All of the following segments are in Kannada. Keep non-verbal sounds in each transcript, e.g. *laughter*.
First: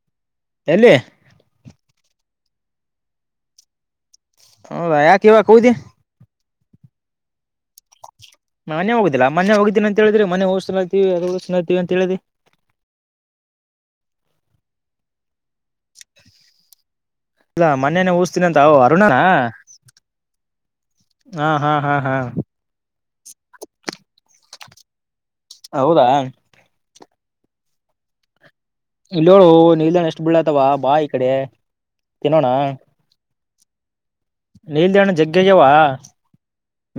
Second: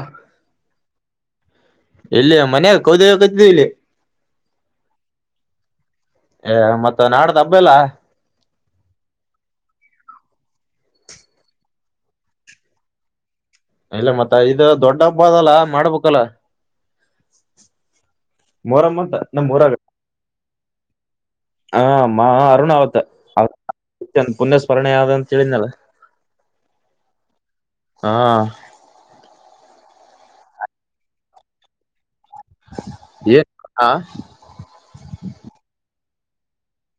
ಹ ಎಲ್ಲಿ ಇಲ್ಲಿ ಮನ ಕೌದ ಕತಲ್ಲಿ ಹೌ ಯಾ ಕೆವ ಕೋದ ಮತ್ತತ್ ನಾಡ ತಬ್ಬಲ್ಲ ಮನೆ ಹೋಗುದಿಲ್ಲ ಮನೆ ಹೋಗಿದ್ದಿನಿ ಅಂತ ಹೇಳಿದ್ರಿ ಮನೆ ಹೋ್ತಲತೀವಿ ಅದ ಹೋತೀವಿ ಅಂತ ಹೇಳಿದ್ರಿ ಇ ಮತ್ತ ಇದು ದೊಡ್ಡ ಹಬ್ಬ ಅದಲ್ಲ ಮಾಡ್ಬೇಕಲ್ಲ ಇಲ್ಲ ಮೊನ್ನೆಯನೆ ಊಸ್್ತೀನಿ ಅಂತ ಅವ ಮೊರಮ್ಮ ಅರುಣಾನ ಅಂತ ಹಮ್ಮ ಅರುಣ್ ಅವತ್. ಪಣ್ಯಸ್ಮರಣೆ ಆದಾದಂತ. ಹೌದಾ. ಹಾ. ಇಲ್ಲೋಳು ನಿಲ್ದಾಣ್ ಎಷ್ಟು ಬೀಳ್ಳತವ ಬಾ ಈ ಕಡೆ. ತಿನ್ನೋಣ. ಹಾ.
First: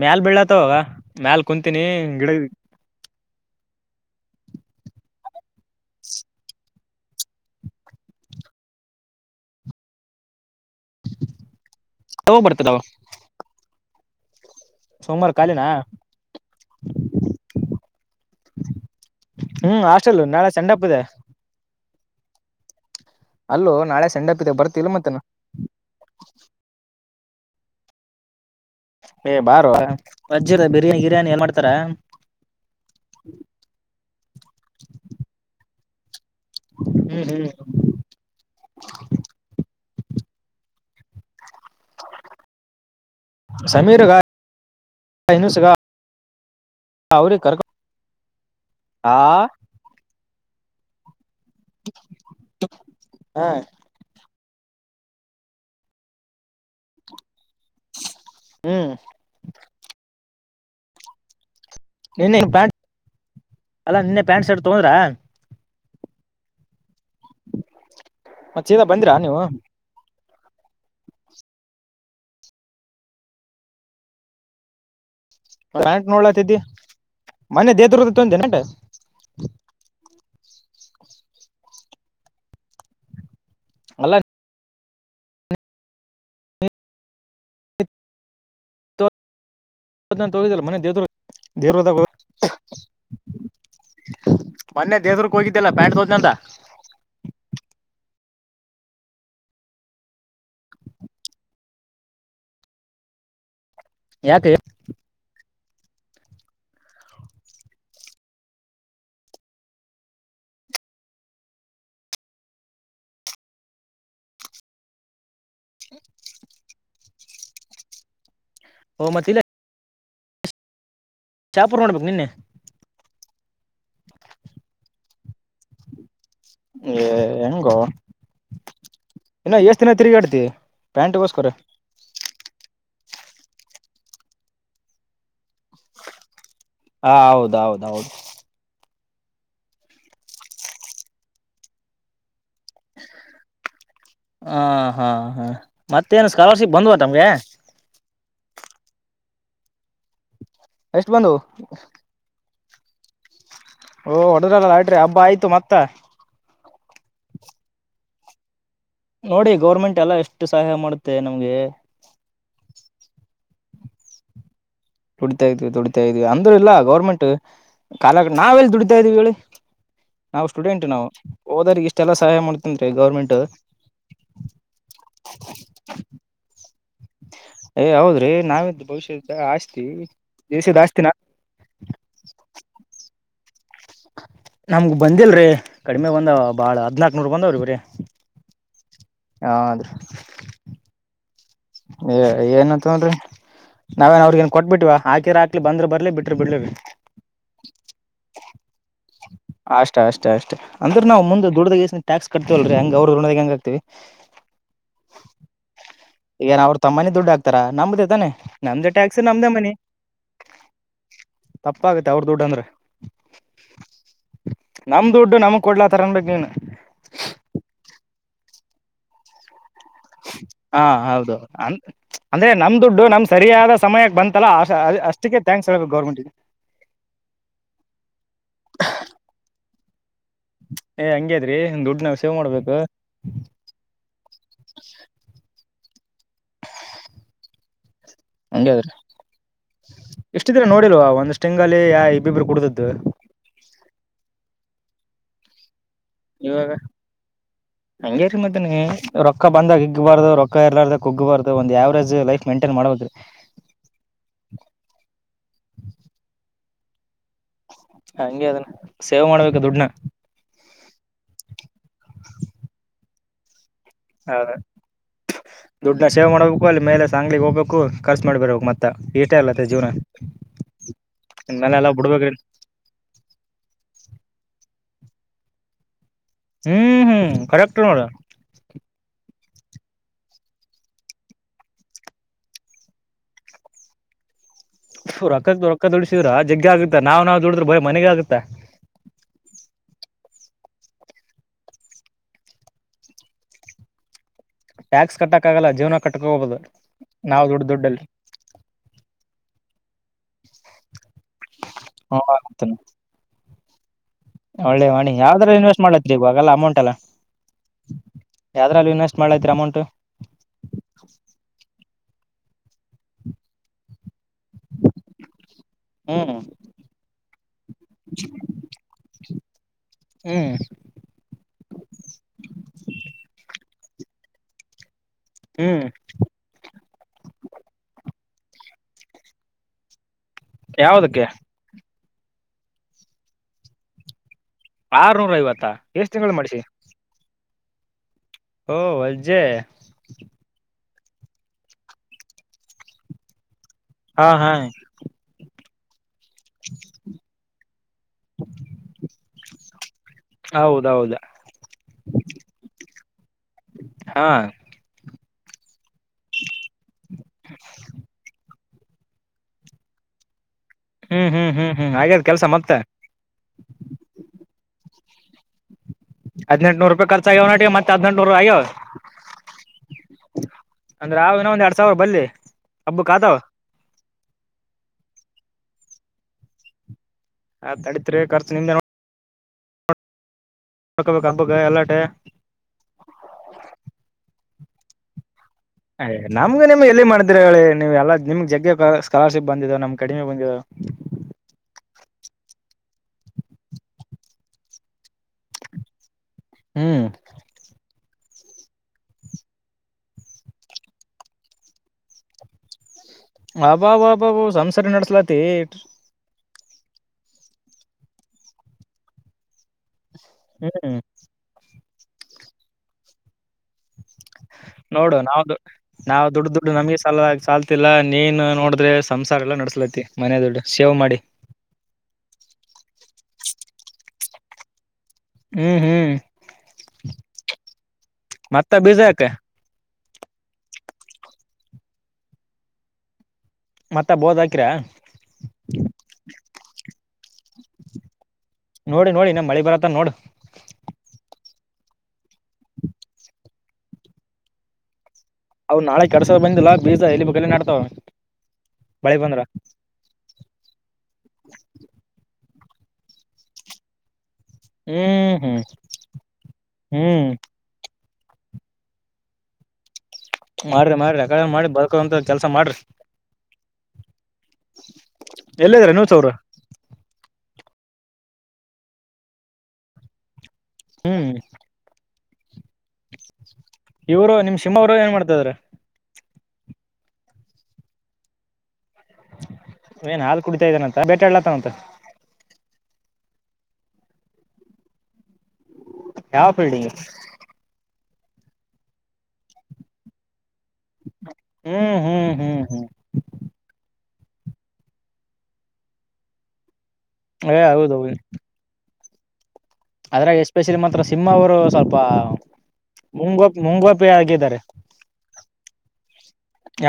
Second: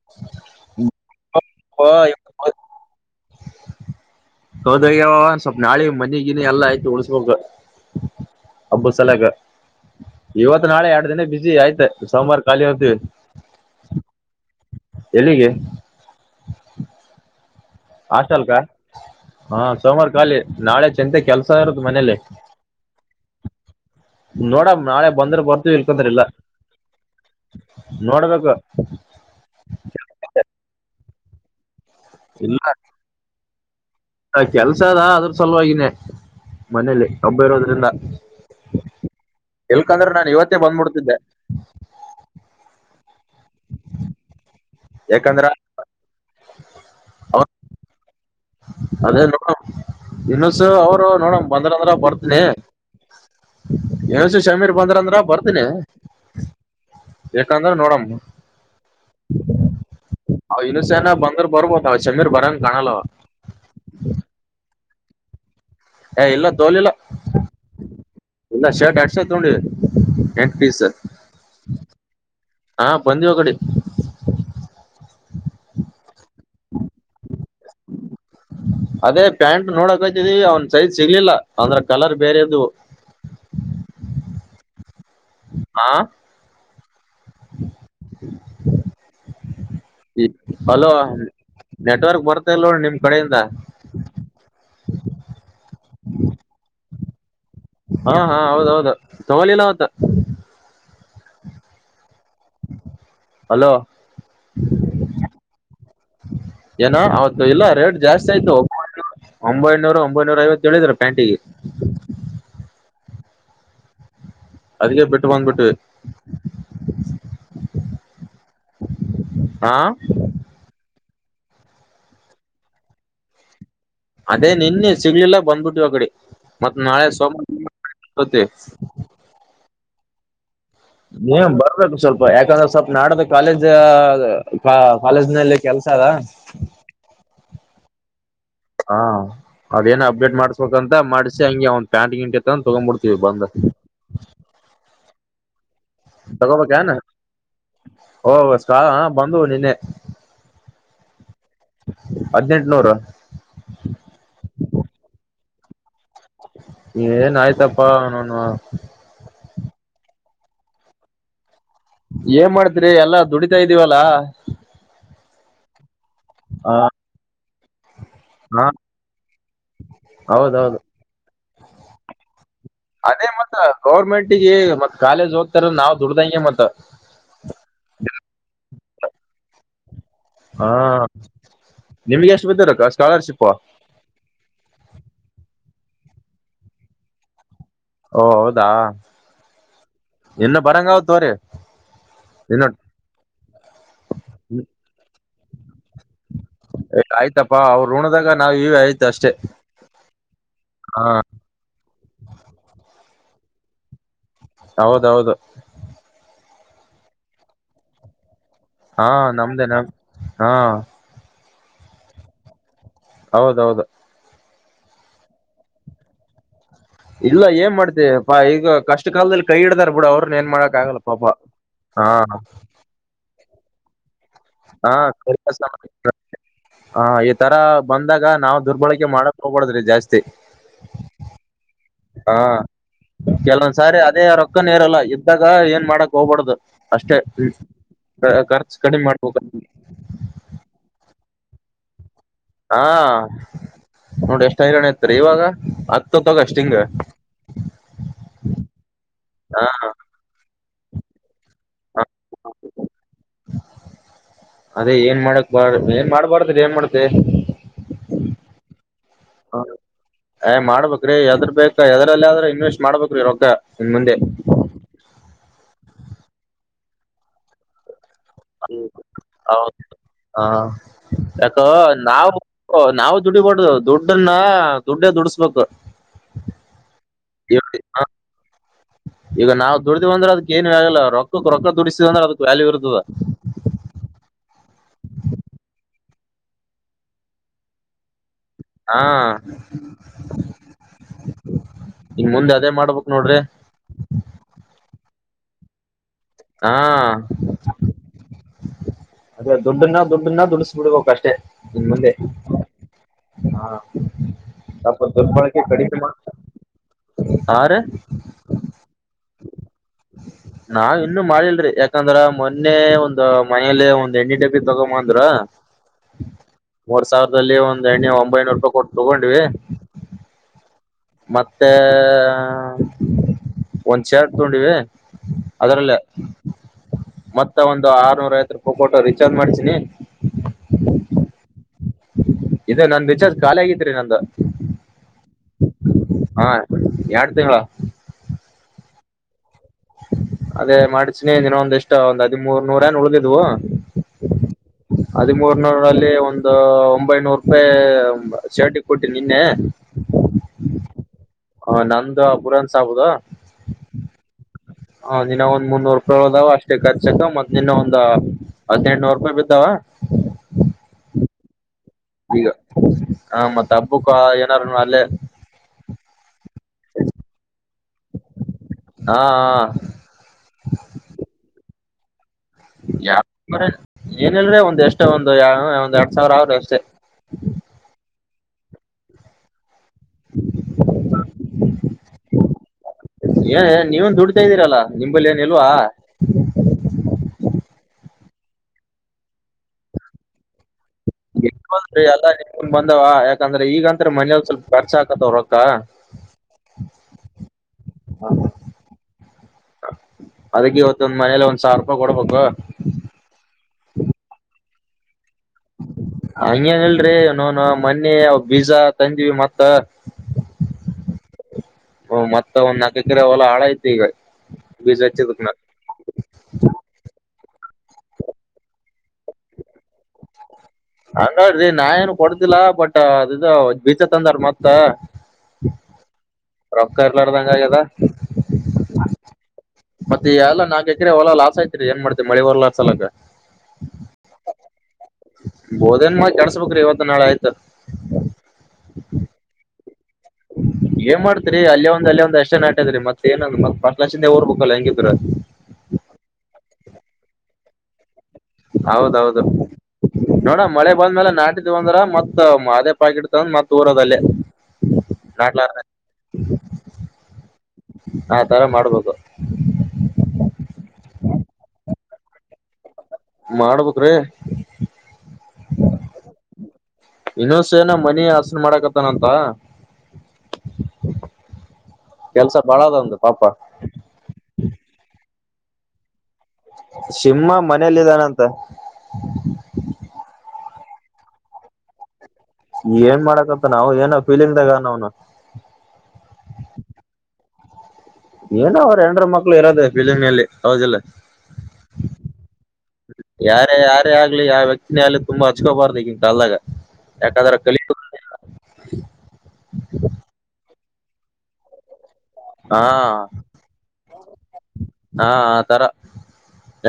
ಮ್ಯಲ್ ಬೆೀಳ್ಲತ್ತವೋಗ ಮ್ಯಾಲ ಕುಂತೀಿನಿ ಗಿಡ. ಹೌದ್ಯವ ಒ ಸ್ವಲ್ಪ ನಾಳೆ ಮನೆಿಗಿನ ಎಲ್ಲ ಐ್ತಿು ಉಳಸ್ಬೇಕ ಹಬ್ಬದ ಸಲಯಕ ಇವತ್ತು. ಮ ನಾಳೆ ಎರಡು ದಿನ ಬಿಸಿ ಆಯ್ತ ಸೋಮವಾರ ಯಾವಾಗ ಖಾಲಿ ಬರ್ತದಾವ ಹೋಗ್ತವಿ. ಸೋಮವಾರ ಕಾಲನಾ. ಆಶಾಲ್ಕ ಹಾ ಹ್ಮ್ ಸೋಮವಾರ ಹಾಸ್ಟೆಲ್ ಖಾಲಿ ಸೆಂಡಪ್ ನಾಳೆ ಇದೆ ಚಂತೆ ಕೆಲ್ಸ ಇರದು ಮನೇಲಿ ಅಲ್ಲೂ ನಾಳೆ ಸೆಂಡಪ್ ಇದೆ ನೋಡ ಬರ್ತಿಲ್ಲ ನಾಳೆ ಮತ್ತೇನು ಬಂದ್ರ ಬರ್ತವಿ ಇಲ್ಕಂತ್ರ ಇಲ್ಲ. ನೋಡ್ಬೇಕು. ಬಾರ. ಬಜ್ಜ ಬಿರಿಯಿ ಗಿರಿಯಿ ಏ ಮಾಡ್ತಾರ. ಇಲ್ಲ ಹ ಕೆಲ್ಸ ಅದ ಅದ್ರ ಸಲುವಾಗಿನೆ ಮನೇಲಿ ಹ್ಮ್ ಹಬ್ಬ ಹ್ಮ್ ಇರೋದ್ರಿಂದ ಎಲ್ಕಂದ್ರೆ ನಾನ್ ಇವತ್ತು ಇವತೆ ಬಂದ್ಬಿಡ್ತಿದ್ದೆ ಸಮೀರ್ಗ ಯಾಕಂದ್ರ ಅವ್ರೇ ಕರ್ಕ ಅದೇನು ಅವರು ನೋಡಮ್ ಬಂದ್ರ ಅಂದ್ರ ಬರ್ತನಿ ಹಾ ಹೇಳಿಸಿ ಸಮೀರ್ ಬಂದ್ರ ಅಂದ್ರ ಬರ್ತನಿ ಯಕಂದ್ರ ನೋಡಮ್ಮ ಹ್ಮ್ ಆವ ಸೇನಾ ಬಂದ್ರ ಬರ್ಬೋದು ಹ ಚಂದನ್ ಬರನ್ ಕಾಣಲ್ಲ ಅಲ್ಲ ನಿನ್ನೆ ಪ್ಯಾಂಟ್ ಶರ್ಟ್ ತಕೊಂದ್ರ ಇಲ್ಲ ತೋಲಿಲ್ಲ ಮತ್ ಇಲ್ಲ ಸೀದಾ ಶರ್ಟ್ ಬಂದಿರಾ ಎಕ್ಸ್ ಎಲ್ ನೀವು ತಗೊಂಡಿದೆ ಪೀ ಸರ್ ಹಾ ಬಂದಿಹೋಗಡಿ ಪ್ಯಾಂಟ್ ನೋಡ್ಲಾತಿದ್ದಿ ಮನೆ ದೇದರದ್ದ ತೊಂದ ನಂಟ ಅದೇ ಪ್ಯಾಂಟ್ ನೋಡಕತಿದವಿ ಅವ್ನು ಸೈಜ್ ಸಿಗ್ಲಿಲ್ಲ ಅಂದ್ರ ಕಲರ್ ಬೇರೆದು ಅಲ್ಲ ಆ *unintelligible* ಈ ಹೋಗಿದ್ದಲ್ಲ ಮೊನ್ನೆ ಅಲೋ ದೇವದುರ್ಗ ದೇವದುರ್ಗದಾಗ ನೆಟ್ವರ್ಕ್ ಬರ್ತಾಲ್ ನಿಮ್ ಕಡೆಯಿಂದ ಲ್ಲ ಪ್ಯಾಂಟ್ ತೋದಂತ ಹಾ ಹಾ ಹೌದೌದು ತಗೊಳ್ಳಿಲ್ಲ ಅವತ್ತ ಹಲೋ ಯಾಕೆ ಏನು ಅವತ್ತು ಇಲ್ಲ ರೇಟ್ ಜಾಸ್ತಿ ಆಯ್ತು ಒಂಬೈನೂರ ಒಂಬೈನೂರ ಐವತ್ತು ಹೇಳಿದ್ರ ಪ್ಯಾಂಟಿಗೆ ಅದಕ ಬಿಟ್ಟ ಬಂದ್ಬಿಟ್ವಿ ಓ ಮತ್ ಹಾ ಚಾಪೂರ್ ನೋಡಬೇಕು ನಿನ್ನೆ ಅದೇ ನಿನ್ನೆ ಸಿಗ್ಲಿಲ್ಲ ಬಂದ್ಬಟ್ಟು ಅ ಕಡೆ ಮತ್ತ ಏ ನಾಳೆ ಹೆಂಗೋ ಸೋಮಾವಾರ ತಿರುಗಾಡ್ತೀ ನೀನ್ ಬರ್ಬೇಕು ಸ್ವಲ್ಪ ಯಾಕಂದ್ರೆ ಸ್ವಲ್ಪ ನಾಡ್ದ ಕಾಲೇಜ್ ಕಾಲೇಜ್ ನಲ್ಲಿ ಕೆಲಸ ಅದಾ ಹಾ ಹೌದೌದ್ ಹೌದು ಹಾ ಅದೇನ ಅಪ್ಡೇಟ್ ಮಾಡ್ಸ್ಬೇಕಂತ ಮಾಡಸಿ ಹಂಗೆ ಅವ್ ಪ್ಯಾಂಟ್ ಗಿಂಟಿತ್ತ ತಗೊಂಡ್ಬಿಡ್ತವಿ ಬಂದ ಹಾ ಹಾ ಹಾ ಮತ್ತೇನು ಸ್ಕಾಲರ್ಶಿಪ್ ಬಂದ್ವ ತಮ್ಗೆ ಕ ಬಂದ ನಿನ್ನೆ ಎಷ್ಟು ಬಂದು ನೂರ ಓ ಹೊಡ್ರಲ್ಲ ಲಾಟ್ರಿ ಹಬ್ಬ ಆಯ್ತು ಮತ್ತ ಏನ್ ಆಯ್ತಪ್ಪಾ ನೋ ಹಾ ನೋಡಿ ಗೌರ್ಮೆಂಟ್ ಎಲ್ಲ ಎಷ್ಟು ಸಹಾಯ ಮಾಡುತ್ತೆ ನಮ್ಗೆ ಏನ್ ಮಾಡ್ತ್ರಿ ಎಲ್ಲಾ ದುಡಿತಾ ಇದ್ದೀವಲ್ಲಾ ದುಡಿತಾ ಇದ್ದೀವಿ ದುಡಿತ ಇದವಿ ಅಂದ್ರ ಇಲ್ಲ ಗೌರ್ಮೆಂಟ್ ಕಾಲ ಹಾ ನಾವೆಲ್ಲಿ ದುಡಿತಾ ಇದೀವಿ ಹೇಳಿ ನಾವು ಹೌದೌದು ಸ್ಟೂಡೆಂಟ್ ನಾವು ಹೋದ್ರರಿಗೆ ಇಷ್ಟ ಎಲ್ಲ ಸಹಾಯ ಮಾಡ್ತಾರೆ ಅದೇ ಮತ್ತ ಗೌರ್ಮೆಂಟಗ ಮತ್ ಕಾಲೇಜ್ ಹೋಗ್ತಾರ ನಾವ್ ದುಡ್ದಂಗೆ ಮತ್ತ ಏ ಹೌದ್ರಿ ನಾವ್ದು ಭವಿಷ್ಯದ ಆಸ್ತಿ ತ್ತ ಹಾ ನಿಮ್ಗೆ ಎಷ್ಟು ಬೊತ್ತರಕ್ಕ ಸ್ಕಾಲರ್ಶಿಪ್ ವಾ ನಮ್ಗ ಬಂದಿಲ್ರರಿ ಕಡಿಮೆ ಬಂದವ ಬಾಳ ಹದ್ನಾಕ್ನೂರ್ ಬಂದಾವ್ರೀ ಬರೇ ಹೌದಾ ಹದ್ರಿ ಇನ್ನು ಬರಂಗಾವ್ ತೋರಿ ಏ ಇನ್ನು ಏನಂತನ್ ನಾವೇನ್ ಅವ್ರಗ ನ್ ಕೊಟ್ಬಿಟ್ಟಿವ ಹಾಕಿರಾಕ ಬಂದ್ರ ಬ ಆಯ್ತಪ್ಪಾ ಅವ್ರು ಋಣದಾಗ ನಾವುವಿಯ್ ಅಷ್ಟ ಅಷ್ಟೇ ಅಷ್ಟ ಹಾ ಅಂದ್ರ ನಾವು ಮುಂದ ದುಡ್ದಾಗಸ ಟ್ಯಾಕ್ಸ್ ಕಟ್ತವಲ್ರಿ ಹಂಗ ದ ಹೆಂಗಗೆ ಆಗ್ತವಿ ಹೌದೌದು ಏನ್ ಅವ್ರ ತಮ್ಮನೇ ದುಡ್ಡು ಹಾಕ್ತಾರ ನಂಬ್ದ ತಾನೆ ನಮ್ದೇ ಹಾ ಟ್ಯಾಕ್ಸ್ ನಮ್ದೇ ನಮ ಹಾ ತಪ್ಪಾಗತ್ತೆ ಅವ್ರ ದುಡ್ಡ ಅಂದ್ರೆ ಹೌದೌದು ನಮ ದುಡ್ಡು ನಮಗ್ ಕೊಡ್ಲಾತರನ್ ಬಗ್ ನೀನು ಇಲ್ಲ ಏನ್ ಮಾಡ್ತ ಹ ಈಗ ಕಷ್ಟ ಕಾಲದಲ್ಲಿೈ ಹಿಡ್ದ ಹಾ ಹೌದುೌದು ಅ ಹಾ ಅಂದ್ರೆ ನಮ್ ದುಡ್ಡು ನಮ ಸರಿಯಾದ ಸಮಯಕ್ಕೆ ಬಂತ *unintelligible* ಹ ಹ ಈ ತರ ಬಂದಾಗ ನಾವ್ ದುರ್ಬಳಕೆ ಮಾಡಕ್ ಹೋಗ್ಬಡುದ್ರಿ. ಏ್ ಹಂಗೇದ್ರಿಂದು. ಹಾ ಕೆಲವೊಂದ್ಸಾರಿ ಅದೇ ರೊಕ್ಕನ್ ಇರಲ್ಲ ಇದ್ದಾಗ ಏನ್ ಮಾಡಕ್. ಹೋಗ್ಬಡ್ದ ಅಷ್ಟೇ. ಹಂಗ ಖರ್ಚು ಅದ್ರೆ ಕಡಿಮೆ ಮಾಡ್ಬೇಕ ಇಷ್ಟಿದ್ರೆ ನೋಡಿಲ್ವಾ ಒಂದಷ್ಟ. ಚಂಗಗಳ ಆಯ ಹಾ ನೋಡಿ ಎಷ್ಟ ತೈರಾಣ ಹತ್ರ ಇವಾಗ ತಗಷ್ಟ ಇವಾಗ ಹಿಂಗ ಹಂಗೇರಿ ಮದನ ರೊಕ್ಕ ಹ ಬಂದಾಗ ಹಿಗ್ಬಾರ್ದು ರೊಕ್ಕ ಕರ್ ಕುಗ್ ಬಾರದು ಒಂದು ಯಾವವರಜ್ ಅದೇ ಏನ್ ಮಾಡಕ್ ಬಾರ ಏನ್ ಮಾಡ್ಬಾರ್ದ್ರ ಏನ್ ಮಾಡಕ್ ಹ ಹಂಗೆ ಅದನ್ನ ಸೇವ್ ಹ ಮಾಡ್ಬೇಕು ದುಡ್ನ ಏ ಮಾಡ್ಬೇಕೇ್ರೀ ಯದ್ರ ಬೇಕ ಎದ್ರಲ್ಲಿ ಆದ್ರೆ ಇನ್ವೆಸ್ಟ್ ಮಾಡ್ಬೇಕ್ರಿ ರ ಇನ್ ಮುಂದೆ ದುಡ್ಡನ್ನ ಸೇವ್ ಮಾಡಬೇಕು ಅಲ್ಲಿ ಮೇಲೆ ಸಾಂಗ್ಡಿಗೆ ಹೋಗ್ಬೇಕು ಖರ್ಚು ಮಾಡಿ ಬರ್ಬೇಕು ಹ ಮತ್ತ ಈಟೇ ಅಲತ್ತ ಹೌದು ಜೀವನ ಹ ಇನ್ ಯಾಕ ಮೇಲೆ ಎಲ್ಲ ಬಿಡ್ಬೇಕ್ರಿ ನಾವು ನಾವು ದುಡಿಬಡುದು ದುಡ್ಡನ್ನ ದುಡ್ಡ ದುಡಿಸಸ್ಬೇಕು ಹ್ಮ್ ಹ್ಮ್ ಕರೆಕ್ಟ್ ನೋಡ ಈಗ ನಾವವು ದುಡ್ದಿವ್ ಅಂದ್ರೆ ಅದಕ್ ಏನ್ ಆಗಲ್ಲ ರೊಕ್ಕಕ್ ರೊಕ್ಕ ದುಡಿಸಿವಂದ್ರೆ ಅದಕ್ ವ್ಯಾಲ್ಯೂ ಇರ್ತದ ಹ ರೊಕ್ಕ ರೊಕ್ಕ ದುಡಸಿದ್ರ ಜಗ್ಗ ಆಗತ್ತ ನಾವ ನಾವ್ ದುಡಿದ್ರ ಭಯಿ ಮನಿಗ ಆಗುತ್ತಾ. ಹಾ ಇನ್ಮುಂದ್ ಅದೇ ಮಾಡ್ಬೇಕ ನೋಡ್ಲೆ. ಟ್ಯಾಕ್ಸ್ ಕಟ್ಟಕ್ಕಾಗಲ್ಲ ಜೀವನ ಕಟ್ಕೊಬೋದ ಹಾ ನಾವ ದದುಡ್ ದುಡ್ಡಲ್ಲಿ. ದುಡ್ಡನ್ನ ದುಡ್ಡನ್ನ ದುಡಿಸ್ ಬಿಡ್ಬೇಕು ಅಷ್ಟ. ಟ್ ಇನ್ಮುಂದೆ. ಹಾ. ಒಳ್ಳೆವಿ ಯಾವ್ದ್ರಗ್ ದುರ್ಬಳಕೆ ಇನ್ವೆಸ್ಟ್ ಕಡಿಮೆ ಮಾಡ್ಲತ್ರಿ ಮಾಡ ಇಗವಾಗಲ್ಲ ಅಮೌಂಟ್ ಅಲ್ಲಾ ಹಾ ರೀ ಯಾವ್ದ್ರಾಗ ಇನ್ವೆಸ್. ಮಾಡ್ಲಾತೀರ್ ಅಮೌಂಟ. ನಾವ ಇನ್ನು ಮಾಡಿಲ್ರಿ ಯಾಕಂದ್ರ ಮೊನ್ನೆ ಒಂದ ಮನೇಲ್ಲ ಒಂದು ಒ ಎಣ್ಣಿಡಬ್ಬಿ ತಗೊಂಡ ಬಾ ಅಂದ್ರ ಹ್ಮ್ ಮೂರ್ ಸಾವಿರದಲ್ಲಿ ಒಂದ್ ಎಣ್ಣೆ ಒಂಬೈನೂರು ರೂಪಾಯಿ ಕೊಟ್ಟ ತೋಗೊಂಡ್ವಿ. ಹ್ಮ್ ಮತ್ತೆ ಒಂದ್ ಶರ್ಟ್ ತೊಂಡಿವಿ ಹ್ಮ್ ಅದರಲ್ಲ ಮತ್ತ ಒಂದ ಆರ್ನೂರ ಐವತ್ತ ರೂಪಯ್ ಕೊಟ್ಟ ರೀಚಾರ್ಜ್ ಮಾಡ್ಸಿನಿ. ಯಾವದಕ್ಕೆ? ಇದ ನನ್ ರಿಚಾರ್ಜ್ ಖಾಲಿ ಆಗಿತ್ತ್ರಿ ನಂದ. ಆರ್ನೂರ ಐವತ್ತಾ ಎಷ್ಟು ತಿಂಗಳು ಮಾಡಿಸಿ? ಎರಡ್ ತಿಂಗಳ ಓ ವಜ್ಜೆ ಅದೇ ಮಾಡ್ಸಿನಿ ಇನ ಒಂದಿಷ್ಟ ಒಂದ ಹದಿಮೂರ್ ನೂರ ಎನ್ ಉಳದಿದ್ವು. ಹಾ ಹಾ ಲ್ಲಿ ಒನ್ ಒಂದು ಒಂಬೈನೂರು ರೂಪಾಯಿ ಶರ್ಟಿಿಗೆ ಕೊಟ್ಟಿ ನಿನ್ನೆ ಹೌದೌದು ನಂದು ಪುರನ್ ಸಬುದು ಹಾ ಹಾ ಇನಾ ಒಂದ ಮುನ್ನೂರು ಉಳದಾವ ಅಷ್ಟೇ ಖರ್ಚಕ ಮತ್ ಇನ್ನ ಒಂದ ಹದಿನೆಂಟನೂರ ರೂಪಾಯಿ ಬಿದ್ದಾವ. ಹ್ಮ್ ಹ್ಮ್ ಹ್ಮ್ ಆಗ್ಯದ್ ಕೆಲ್ಸ ಈಗ ಮತ್ತೆ ಹ ಮತ್ತ ಹಬ್ಬಕ್ಕ ಏನಾರುನು ಅಲ್ಲೇ ಹದ್ನೆಂಟನೂರು ರೂಪಾಯಿ ಖರ್ಚ ಆಗ್ಯಾವ್ ಅನಟಿಗೆ ಮತ್ತ ಹದ್ನೆಂಟನೂರ ಆಗ್ಯಾವ್ ಹಾ ಅಂದ್ರ ಆವ್ ಇನ್ನ್ ಒಂದ್ ಎರಡ್ ಸಾವ್ ಬಲ್ಲಿ ಹಬ್ಬಕ್ ಯ ಆತಾವ *unintelligible* ಏನಲ್ರ ಒಂದ್ ಎಷ್ಟೋ ಒಂದು ಯ ಒಂದ್ ಎರಡ್ ಸಾವಿರ ಆವರಿ ಅಷ್ಟೇ. ನಿಮ್ದು ನೋಡ್ಕೊಬೇಕ ಹಬ್ಬ ಗ ಎಲ್ಲಾಟೆ ಇದೀರಲ್ಲ ನಿಂಬಲ್ಲಿ ಇಲ್ವಾ ಅ ನಮ್ಗ ನಿಮ್ಗೆ ಎಲ್ಲಿ ಮಾಡ್ತೀರ ಎಳೆ ನೀವು ಎಲ್ಲ ನಿಮ್ಗ್ ಜಗ್ಗೆ ಸ್ಕಾಲರ್ಶಿಪ್ ಬಂದಿದ ನಮ್ ಕಡಿಮೆ ಬಂದಿದ ಎಲ್ಲಾ ನಿಕೊಂಡ್ ಬಂದಾವ ಯಾಕಂದ್ರೆ ಈಗಂತ್ರ ಮನೇಲ್ ಸ್ವಲ್ಪ ವರ್ಚ ಹಾಕತ್ವ್ರ ರೊಕ್ಕ ಹ್ಮ್ ಹ ಅದಕ್ಕೆ ಇವತ್ತೊಂದ್ ಮನೇಲಿ ಒಂದ್ ಸಾವಿರ ರೂಪಾಯಿ ಕೊಡ್ಬೇಕು ಅಬಾಬಬಾಬ ಸಂ ಸರಿ ನಡ್ಸಲಾತಿ ಹಂಗ್ಯಾಂಗಲ್ರಿ ನೋನು ಮನೆ ಬೀಜ ತಂದೀವಿ ಮತ್ತ ಹ್ಮ್ ಓ ಮತ್ತ ಒಂದ್ ನಾಕ ಎಕರೆ ಹೊಲಾ ಹಳ ಇತ್ ನೋಡು ನಾವುದು ನಾವು ದುಡ್ಡು ದುಡ್ಡು ನಮಗೆ ಸಾಲ ಸಾಾಲ. ಲ್ಲ ನೀನ್ ನೋಡಿದ್ರೆ. ಸಂಸಾರ ಎಲ್ಲ ನಡೆಸ್ಲತಿ ಮನೆಯ ದೊಡ್ಡು ಶೇವ್ ಮಾಡಿ ಮ ಅದು್ ಬೀಜ ತಂದಾರ ಮತ್ತ ಹ್ಮ್ ಹ್ಮ್ ರೊಕ್ಕ ಎರ್ಲ್ಲಡ್ದಂಗ ಕದ ಮತ್ತ ಬೀಜ ಹಾಕ ಮತ್ತೆ ಎಲ್ಲ ನಾಕಕ್ರ ಹೊಲ ಲಾಸ್ ಐತಿರಿ ಏನ್ ಮಾಡ್ತತಿ ಮಳಿ ಹೊರ್ ಲಾಸ್ ಅಲಕ ಮತ್ತ ಬೋದ್ ಹಾಕಿರ ಬೋಧನ್ ಮಾಡ ಕಳ್ಸ್ಬೇಕ್ರೀ ಇವತ್ತು ನಾಳೆ ಆಯ್ತ ನೋಡು ೀ ಅಲ್ಲಿ ಒಂದ ಅ ಒಂದಷ್ಟ ನಟ ಅದೀ ಮತ್ತತ್ ಏಂದ ಮತ್ ಪ ಕ ಲಕ್ಷಿಂದ ಹೋಗಬೇಕಕ್ಲ್ಲ ಹೆಂಗಿದರ ಅವ್ ನಾಳೆ ಕಡ್ಸೋ ಬಂದಿಲ್ಲ ಬೀಜ ಎಲ್ಲಿ ಬಗ್ಲ್ಲ ನಡ್ತಾವ. ಹೌದೌದು ನೋಡ ಮಳೆ ಬಂದ್ಮೇಲೆ ನಾಟಿದ್ ಅಂದ್ರ ಮತ್ತ ಅದೇ ಪಾಕಿ ಇಡ್ತ ಮತ್ತತ್ ಊರೋದಲ್ಲೇ ಹ್ಮ್ ಹ್ಮ್ ಹ್ಮ್ ಆ ತರ ಮಾಡ್ಬೇಕು ಮಾಡ್ರಿ ಮಾಡ್ರಿ ಅಡೆ ಮಾಡಿ ಬರ್ಕೊಂತ ಕೆಲ್ಸ ಮಾಡ್ರಿ ಮಾಡ್ಬೇಕಕ್್ರೀ ಎಲ್ಲಿದ್ರ ನೀವ್ಸ ಅವ್ರು ಇನ್ನೊ ಸೇಏನ ಮನಿ ಆಸನ ಮಾಡಕತ್ತಾನಂತ ಹ್ಮ್ ಕೆಲ್ಸ ಬಾಳದ ಒಂದು ಪಾಪ ಇವ್ರು ನಿಮ್ ಸಿಂಹವರು ಏನ್ ಮಾಡ್ತಾಾರೆ ಶಮ್ಮ ಮನೇಲ್ಲ ಇದಿದ್ದಾನಂತ ಏನ್ ಹಾಲು ಕುಡಿತಾ ಇದ ನ ಬೇಟಾಡ್ಲತ ಅಂತ. ಏನ್ ಮಾಡಕತ್ ನಾವು ಏನ ಫೀಲಿಂಗ್ದಾಗ ನವ್ನು. ಯಾವಫೀಲ್ಡಿಂಗ್ ಏನೋ ಅವರು ಎಂಡರ ಮಕ್ಳು ಇರೋದ ಬಿಜಣಲ್ಲಿ. ಹೌದಲ್ಲ ಹ್ಮ್ ಹ್ಮ್ ಹ್ಮ್ ಹ್ಮ್ ಯಾರ ಯಾರ. ಮ ಆಗ್ಲಿ ಆ ವ್ಯಕ್ತಿಿನ ಅಲ್ಲಿ ತುಂಬಾ ಹಚ್ಕೋಬಾರ್ದುಕ್ಕಿಂತ ಈಗಿನ ಕಾಲದ. ಯ ಅವದ. ಅದ್ರಾಗ ಎಷ್ಟಪೆ. ಮಾತ್ರ ಸಿಂಹ ಅವರು ಸ್ವಲ್ಪ. ಹಾ ಮುಂಗೋಪ್ ಮುಂಗೋಪಿ ಆಗಿದ್ದಾರೆ ಹಾ ಆ ತರ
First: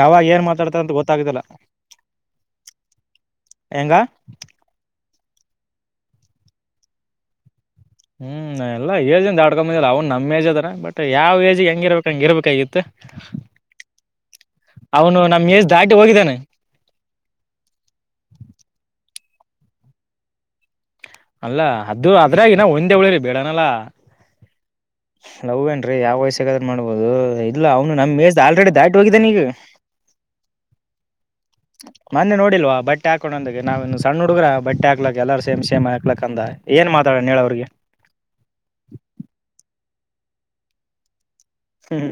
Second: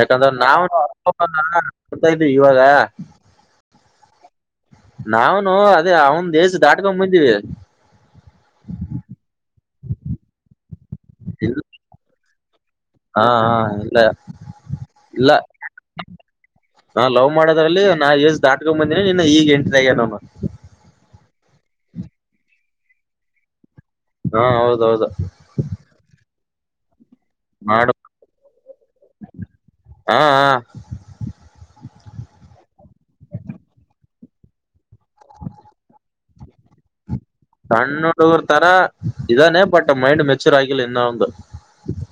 ಯಾವಾಗ ಏನ್ ನಾವತಾ ಮಾತಾಡ್ತಾರ ಅಂತ ಗೊತ್ತಾಗುದಿಲ್ಲ ಇದವಿ ಇವಾಗ ಹೆಂಗ ನಾವನು ಅದೇ ಅವನ್ ದೇಶ ದಾಟ್ಕೊಂಡ್ ಬಂದೀವಿ ಹ್ಮ್ ಎಲ್ಲ ಏಜ್ಂದ ಆಡ್ಕೊಂಬಂದಿಲ್ಲ ಅವ್ ನಮ್ಮ್ಏಜ್ ಅದಾರ ಬಟ್ ಯಾವ ಏಜ್ ಹೆಂಗಿರ್ಬೇಕಕ್ ಹಂಗಿರ್ಬೇಕಕ್. ಕೈ. ಹಾ ಹಾ ಇಲ್ಲ ಅವನು ಇಲ್ಲ ನಮ್ ಏಜ್ ದಾಟಿ ಹೋಗಿದ್ದಾನೆ ನಾ ಲವ್ ಮಾಡೋದ್ರಲ್ಲಿ ನಾ ಎಷ್ಟ ದಾಟ್ಕೊಂಡ್ ಬಂದೀನಿ. ಈಗ ಎಂಟಿದಾಗ ನೋನು. ಅಲ್ಲ ಅದು ಅದ್ರ ನ ಒಂದ ಳಿರಿ ಬೇಡಾನಲ್ಲಾ ಹಾ ಹೌದೌದು ಮಾಡಬಹುದು ಹ ಇಲ್ಲ ಅವ್ನು ಮಾಡು ನಮ ಮೇಜ ಆಲ್ರೆಡಿ ದಾಟಿ ಹೋಗಿದ್ದ ನೀಗ ಹಾ ಹಾ ಮೊನ್ನೆ ನೋಡಿಲ್ ಬಟ್ಟ ಹಾಕೊಂಡ ಅಂದ ನಾವವು ಸಣ್ಣ ಹುಡುಗ್ರ ಬಟ್ಟೆ ಹಾಕ್ಲಕ್ ಎಲ್ಲಾರ ಸೇಮ್ ಸೇಮ ಹಾಕ್ ಅ ಏನ್ ಮಾಡ ಸಣ್ಣ ಹುಡುಗರ್ ತರ ಇದಾನೆ ಬಟ್ಟ ಮೈಂಡ್ ಮೆಚ್ಚುರ್ ಆಗಿಲ್ಲ ಇನ್ನ ಅವಂದು ಹ್ಮ್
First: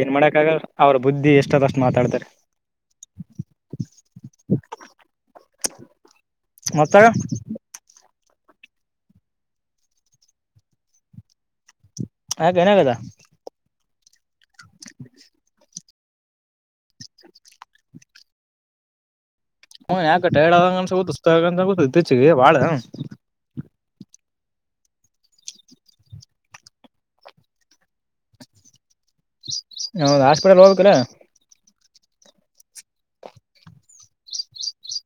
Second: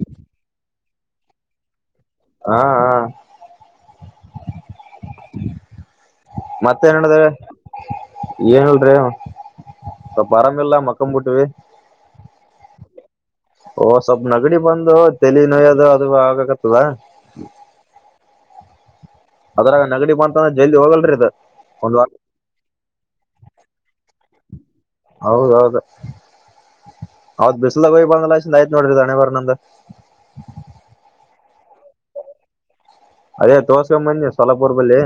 ಏನ್ ಮಾಡಕ್ ಆಗಲ್ ಅವ್ರ ಬುದ್ಧಿ ಎಷ್ಟದಷ್ಟು ಮಾತಾಡ್ತಾರೆ ಹಾ ಹಾ ಮತ್ತಾಗ ಮತ್ತೇನಡ್ದ ಏನ್ಲ್ರಿ ಸ್ವಲ್ಪ ಅರಾಮಿಲ್ಲ ಮಕ್ಕಂಬಂಬಿಟ್ವಿ ಹ ಏನಾಗದ ಓ ಸ್ವಲ್ಪ್ ನಗಡಿ ಬಂದು ತೆಲಿ ನೋಯದು ಅದು ಆಗಕತ್ತದ ಅದ್ರಾಗ ಹ್ಮ ನಗಡಿ ಯಾಕೆ ಬಂತಂದ್ರ ಟೈರ್ಡ್ ಜಲ್ದಿ ಆದಂಗ ಅನ್ಸೋದು ಹೋಗಲ್ರಿ ಇದು ಸುಸ್ತ ಒಂದ್ ವಾರ ಇದ್ದಚ ಬಾಳ ಹೌದೌದ ಅವದ ಬಿಸಲಾಗ ಹಯ್ ಬಂದಲ್ಲ ಆಯ್ತ್ ನೋಡ್ರ ನ ಹಾಸ್ಪಿಟಲ್ ಹೋಗ್ಬೇಕರಾ ಅದೇ ತೋಸಕಮ್ಮನ್ನಿ ಸೊಲಪೂರ್ಬಲ್ಲಿ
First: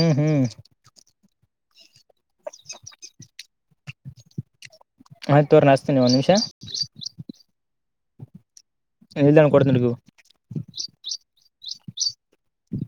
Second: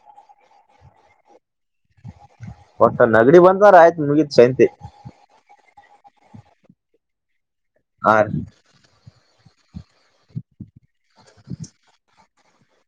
ಹ್ಮ್ ಹ್ಮ್ ಒಟ್ಟ ನಗಡಿ ಬಂದ ಆಯ್ತ್ ಮುಗೀತ್ ಸಂತಿ ಆಯ್ತು ತೋರ್ ನಸ್ತೀನಿ ಒಂದು ನಿಮಿಷ ಹ ಎಲ್ಲಾನ ಕೊಡತಡ್ಬೇಕು ಹ್ಮ